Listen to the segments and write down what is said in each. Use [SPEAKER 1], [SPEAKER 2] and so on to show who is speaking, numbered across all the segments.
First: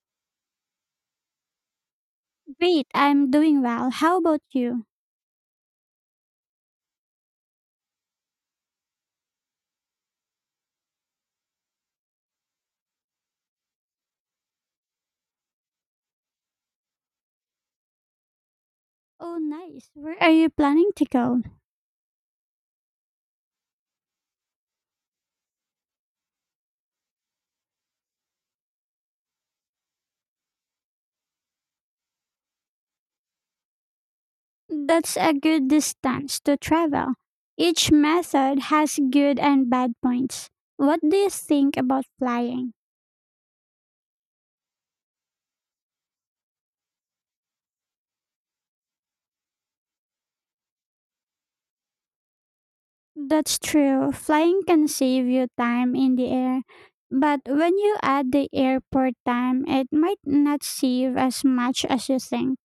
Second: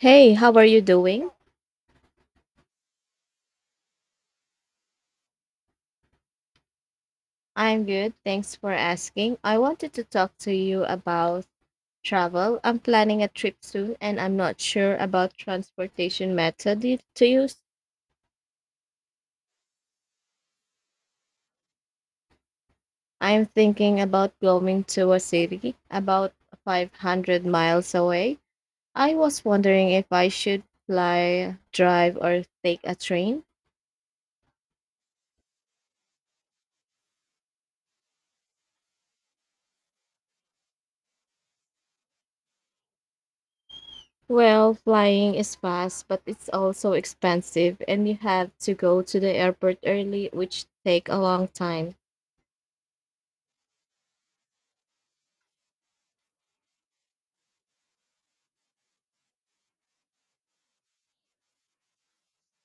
[SPEAKER 1] Hey, how are you doing?
[SPEAKER 2] Great, I'm doing well. How about you?
[SPEAKER 1] I'm good. Thanks for asking. I wanted to talk to you about travel. I'm planning a trip soon and I'm not sure about transportation to use.
[SPEAKER 2] Oh, nice. Where are you planning to go?
[SPEAKER 1] I'm thinking about going to a city about 500 miles away. I was wondering if I should fly, drive, or take a train.
[SPEAKER 2] That's a good distance to travel. Each method has good and bad points. What do you think about flying?
[SPEAKER 1] Well, flying is fast, but it's also expensive, and you have to go to the airport early, which take a long time.
[SPEAKER 2] That's true. Flying can save you time in the air, but when you add the airport time, it might not save as much as you think.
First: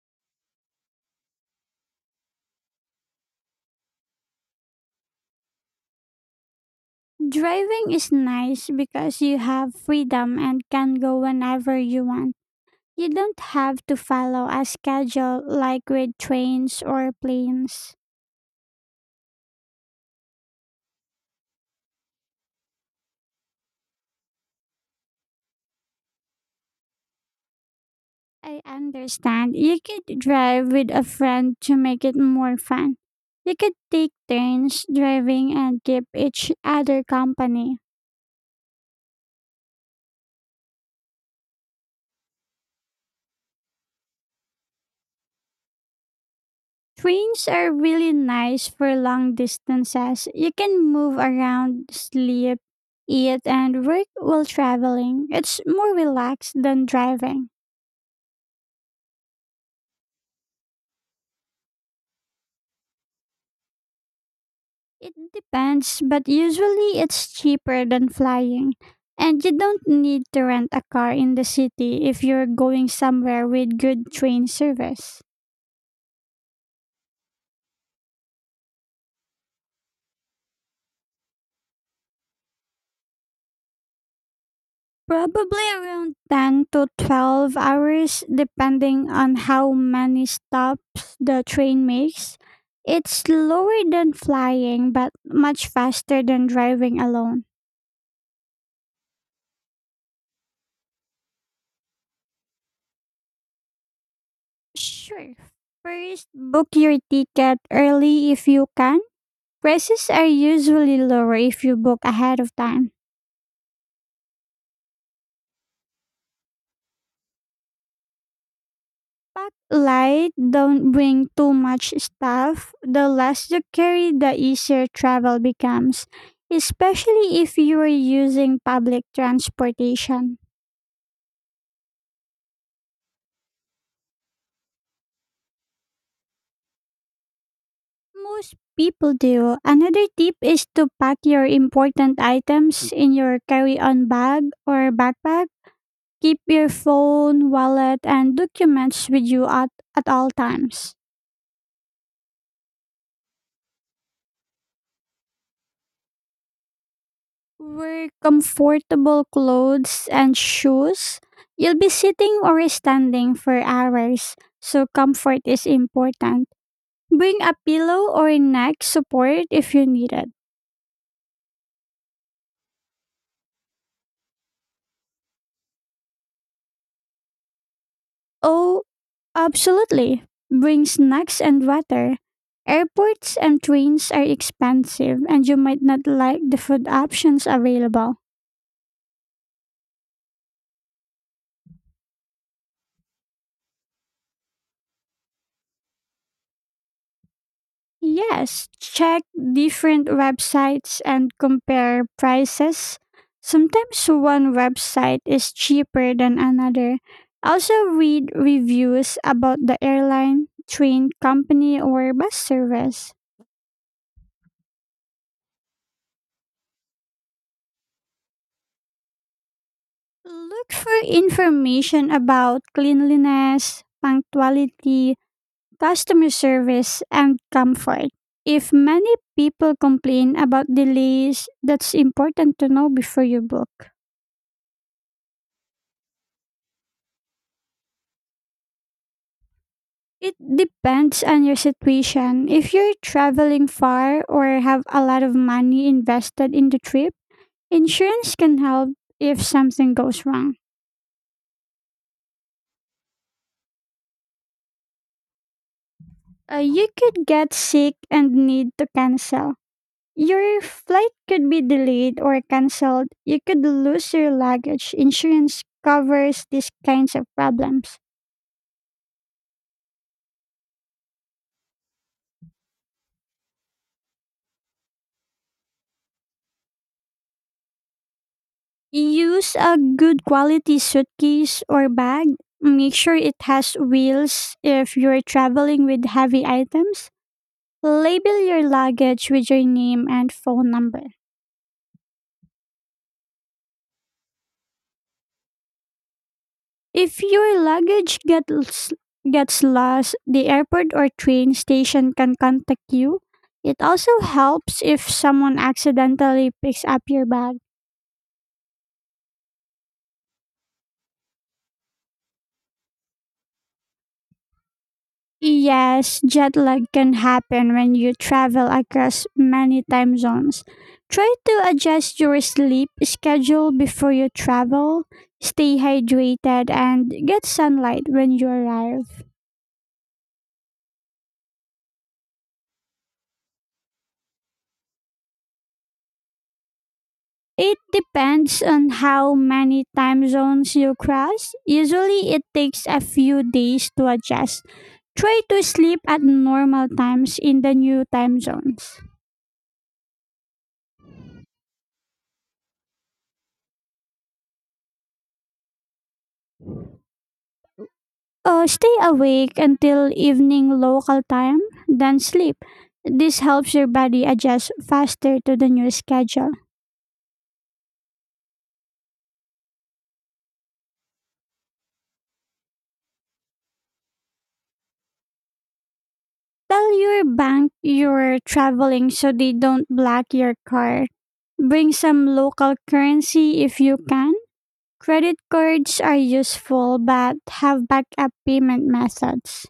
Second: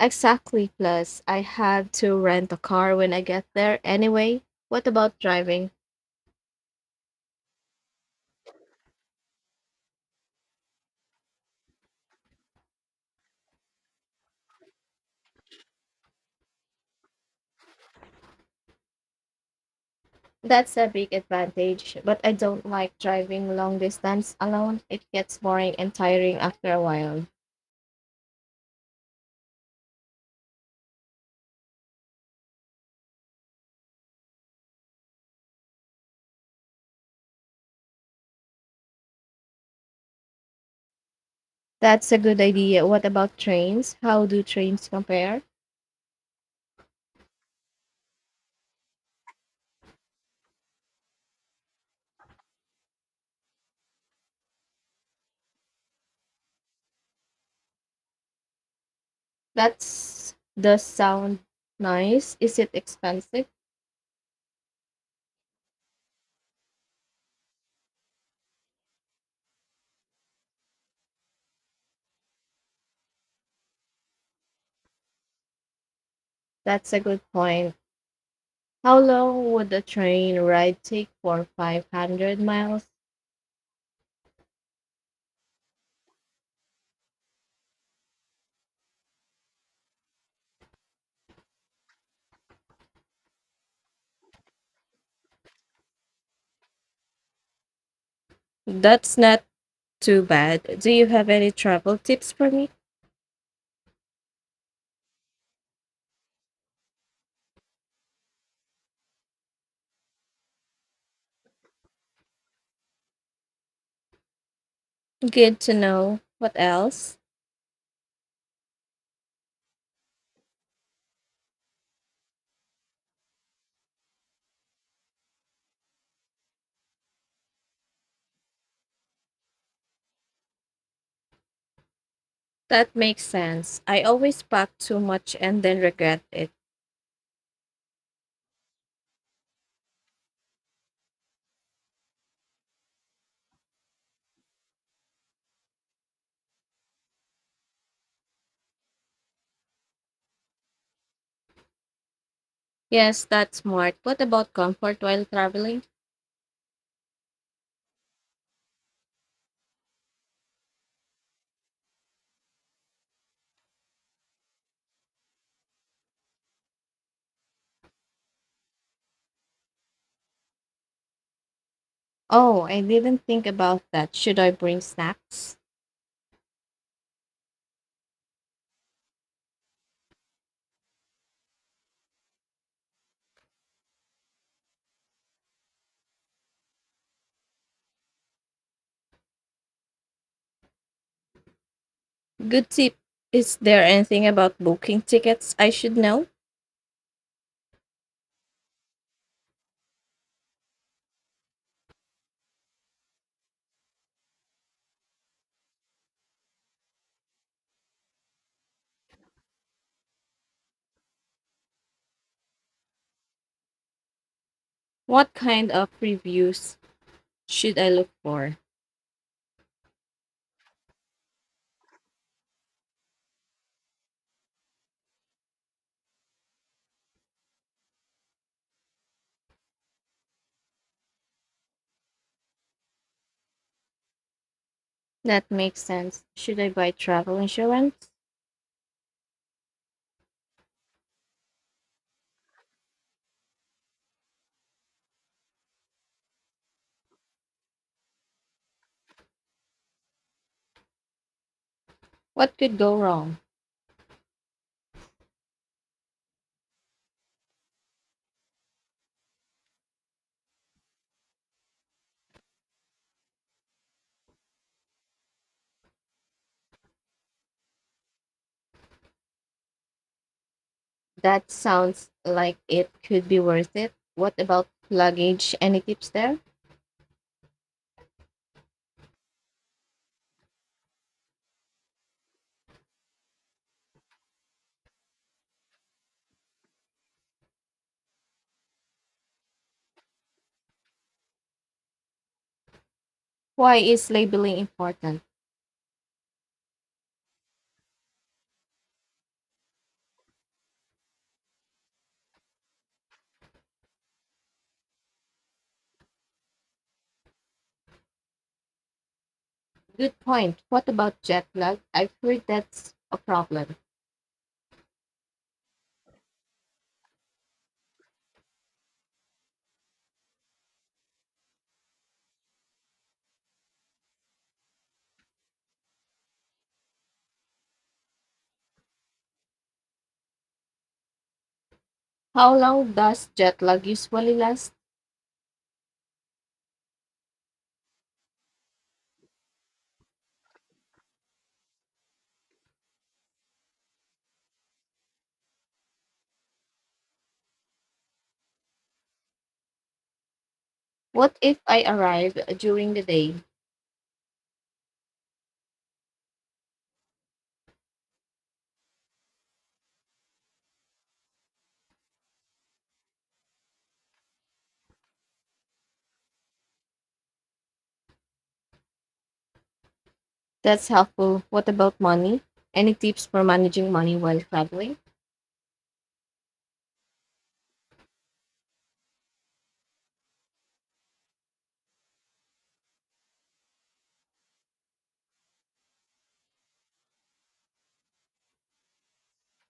[SPEAKER 1] Exactly. Plus, I have to rent a car when I get there anyway. What about driving?
[SPEAKER 2] Driving is nice because you have freedom and can go whenever you want. You don't have to follow a schedule like with trains or planes.
[SPEAKER 1] That's a big advantage, but I don't like driving long distance alone. It gets boring and tiring after a while.
[SPEAKER 2] I understand. You could drive with a friend to make it more fun. You could take turns driving and keep each other company.
[SPEAKER 1] That's a good idea. What about trains? How do trains compare?
[SPEAKER 2] Trains are really nice for long distances. You can move around, sleep, eat, and work while traveling. It's more relaxed than driving.
[SPEAKER 1] That's does sound nice. Is it expensive?
[SPEAKER 2] It depends, but usually it's cheaper than flying. And you don't need to rent a car in the city if you're going somewhere with good train service.
[SPEAKER 1] That's a good point. How long would a train ride take for 500 miles?
[SPEAKER 2] Probably around 10 to 12 hours, depending on how many stops the train makes. It's slower than flying, but much faster than driving alone.
[SPEAKER 1] That's not Too bad. Do you have any travel tips for me?
[SPEAKER 2] Sure. First, book your ticket early if you can. Prices are usually lower if you book ahead of time.
[SPEAKER 1] Good to know. What else?
[SPEAKER 2] Pack light, don't bring too much stuff. The less you carry, the easier travel becomes, especially if you are using public transportation.
[SPEAKER 1] That makes sense. I always pack too much and then regret it.
[SPEAKER 2] Most people do. Another tip is to pack your important items in your carry on bag or backpack. Keep your phone, wallet, and documents with you at all times.
[SPEAKER 1] Yes, that's smart. What about comfort while traveling?
[SPEAKER 2] Wear comfortable clothes and shoes. You'll be sitting or standing for hours, so comfort is important. Bring a pillow or neck support if you need it.
[SPEAKER 1] Oh, I didn't think about that. Should I bring snacks?
[SPEAKER 2] Oh, absolutely. Bring snacks and water. Airports and trains are expensive, and you might not like the food options available.
[SPEAKER 1] Good tip. Is there anything about booking tickets I should know?
[SPEAKER 2] Yes, check different websites and compare prices. Sometimes one website is cheaper than another. Also, read reviews about the airline, train company, or bus service.
[SPEAKER 1] What kind of reviews should I look for?
[SPEAKER 2] Look for information about cleanliness, punctuality, customer service, and comfort. If many people complain about delays, that's important to know before you book.
[SPEAKER 1] That makes sense. Should I buy travel insurance?
[SPEAKER 2] It depends on your situation. If you're traveling far or have a lot of money invested in the trip, insurance can help if something goes wrong.
[SPEAKER 1] What could go wrong?
[SPEAKER 2] You could get sick and need to cancel. Your flight could be delayed or canceled. You could lose your luggage. Insurance covers these kinds of problems.
[SPEAKER 1] That sounds like it could be worth it. What about luggage? Any tips there?
[SPEAKER 2] Use a good quality suitcase or bag. Make sure it has wheels if you're traveling with heavy items. Label your luggage with your name and phone number.
[SPEAKER 1] Why is labeling important?
[SPEAKER 2] If your luggage gets lost, the airport or train station can contact you. It also helps if someone accidentally picks up your bag.
[SPEAKER 1] Good point. What about jet lag? I've heard that's a problem.
[SPEAKER 2] Yes, jet lag can happen when you travel across many time zones. Try to adjust your sleep schedule before you travel. Stay hydrated and get sunlight when you arrive.
[SPEAKER 1] How long does jet lag usually last?
[SPEAKER 2] It depends on how many time zones you cross. Usually, it takes a few days to adjust. Try to sleep at normal times in the new time zones.
[SPEAKER 1] What if I arrive during the day?
[SPEAKER 2] Stay awake until evening local time, then sleep. This helps your body adjust faster to the new schedule.
[SPEAKER 1] That's helpful. What about money? Any tips for managing money while traveling?
[SPEAKER 2] Tell your bank you're traveling so they don't block your card. Bring some local currency if you can. Credit cards are useful but have backup payment methods.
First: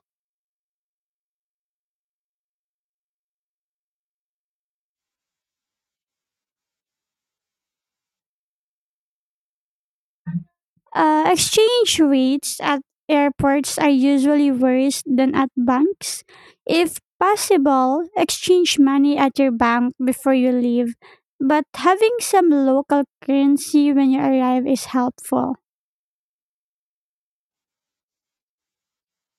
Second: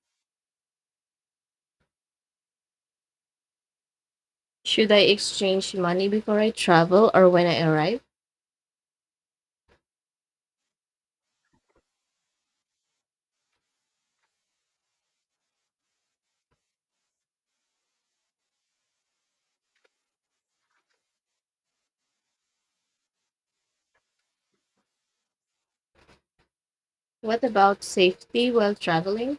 [SPEAKER 1] Should I exchange money before I travel or when I arrive?
[SPEAKER 2] Exchange rates at airports are usually worse than at banks. If possible, exchange money at your bank before you leave, but having some local currency when you arrive is helpful.
[SPEAKER 1] What about safety while traveling?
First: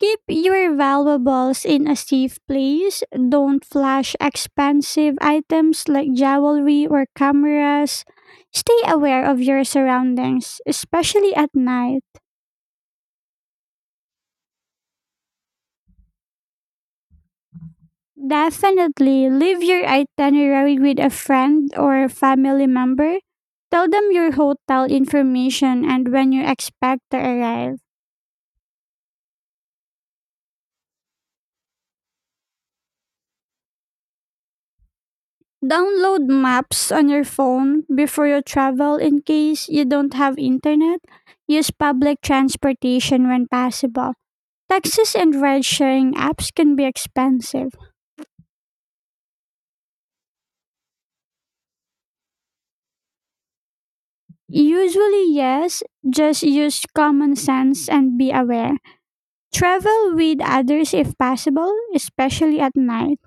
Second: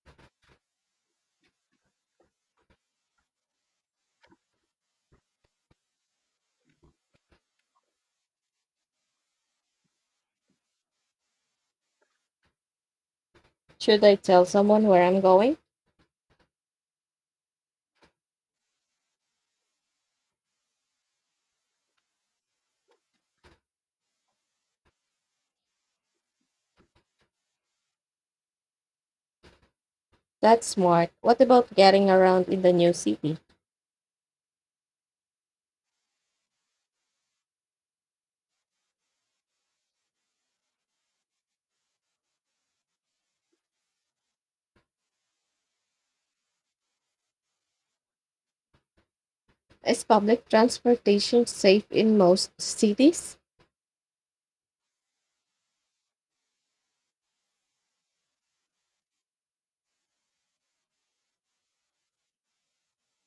[SPEAKER 2] Keep your valuables in a safe place. Don't flash expensive items like jewelry or cameras. Stay aware of your surroundings, especially at night.
[SPEAKER 1] Should I tell someone where I'm going?
[SPEAKER 2] Definitely leave your itinerary with a friend or a family member. Tell them your hotel information and when you expect to arrive.
[SPEAKER 1] That's smart. What about getting around in the new city?
[SPEAKER 2] Download maps on your phone before you travel in case you don't have internet. Use public transportation when possible. Taxis and ride sharing apps can be expensive.
[SPEAKER 1] Is public transportation safe in most cities?
[SPEAKER 2] Usually, yes, just use common sense and be aware. Travel with others if possible, especially at night.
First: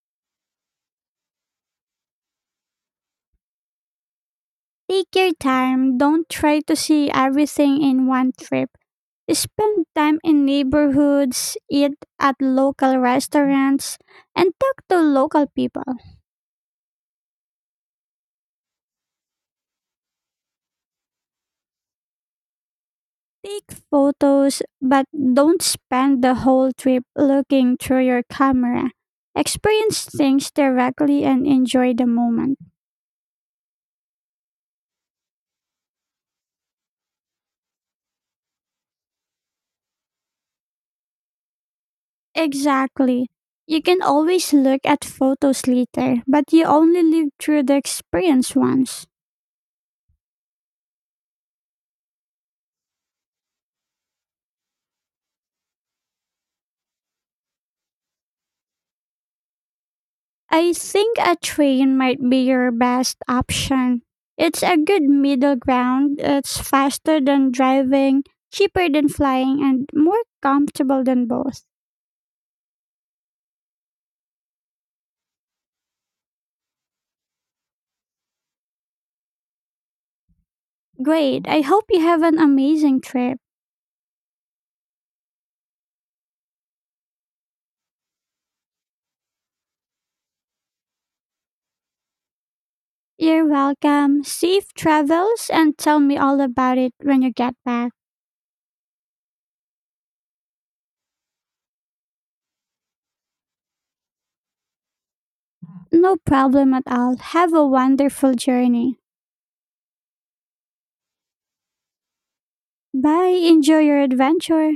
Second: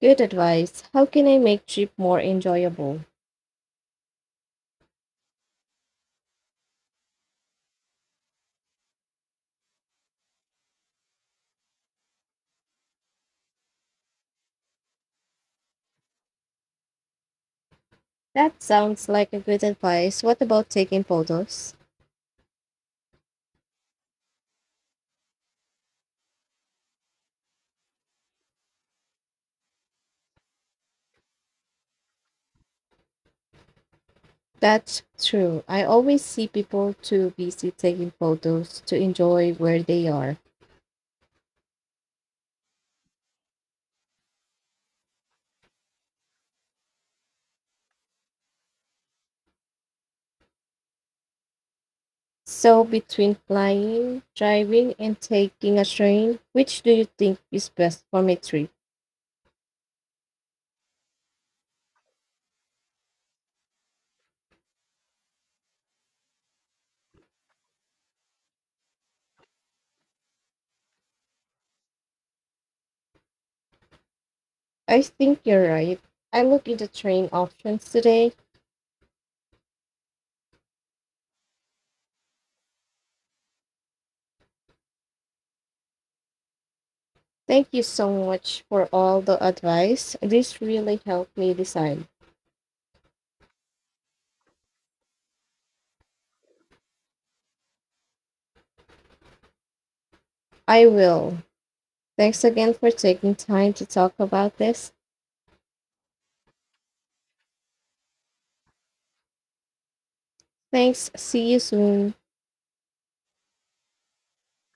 [SPEAKER 1] Good advice. How can I make trip more enjoyable?
[SPEAKER 2] Take your time. Don't try to see everything in one trip. Spend time in neighborhoods, eat at local restaurants, and talk to local people.
[SPEAKER 1] That sounds like a good advice. What about taking photos?
[SPEAKER 2] Take photos, but don't spend the whole trip looking through your camera. Experience things directly and enjoy the moment.
[SPEAKER 1] That's true. I always see people too busy taking photos to enjoy where they are.
[SPEAKER 2] Exactly. You can always look at photos later, but you only live through the experience once.
[SPEAKER 1] So between flying, driving, and taking a train, which do you think is best for my trip?
[SPEAKER 2] I think a train might be your best option. It's a good middle ground. It's faster than driving, cheaper than flying, and more comfortable than both.
[SPEAKER 1] I think you're right. I look into train options today.
[SPEAKER 2] Great. I hope you have an amazing trip.
[SPEAKER 1] Thank you so much for all the advice. This really helped me decide.
[SPEAKER 2] You're welcome. Safe travels and tell me all about it when you get back.
[SPEAKER 1] I will. Thanks again for taking time to talk about this.
[SPEAKER 2] No problem at all. Have a wonderful journey.
[SPEAKER 1] Thanks. See you soon.
[SPEAKER 2] Bye. Enjoy your adventure.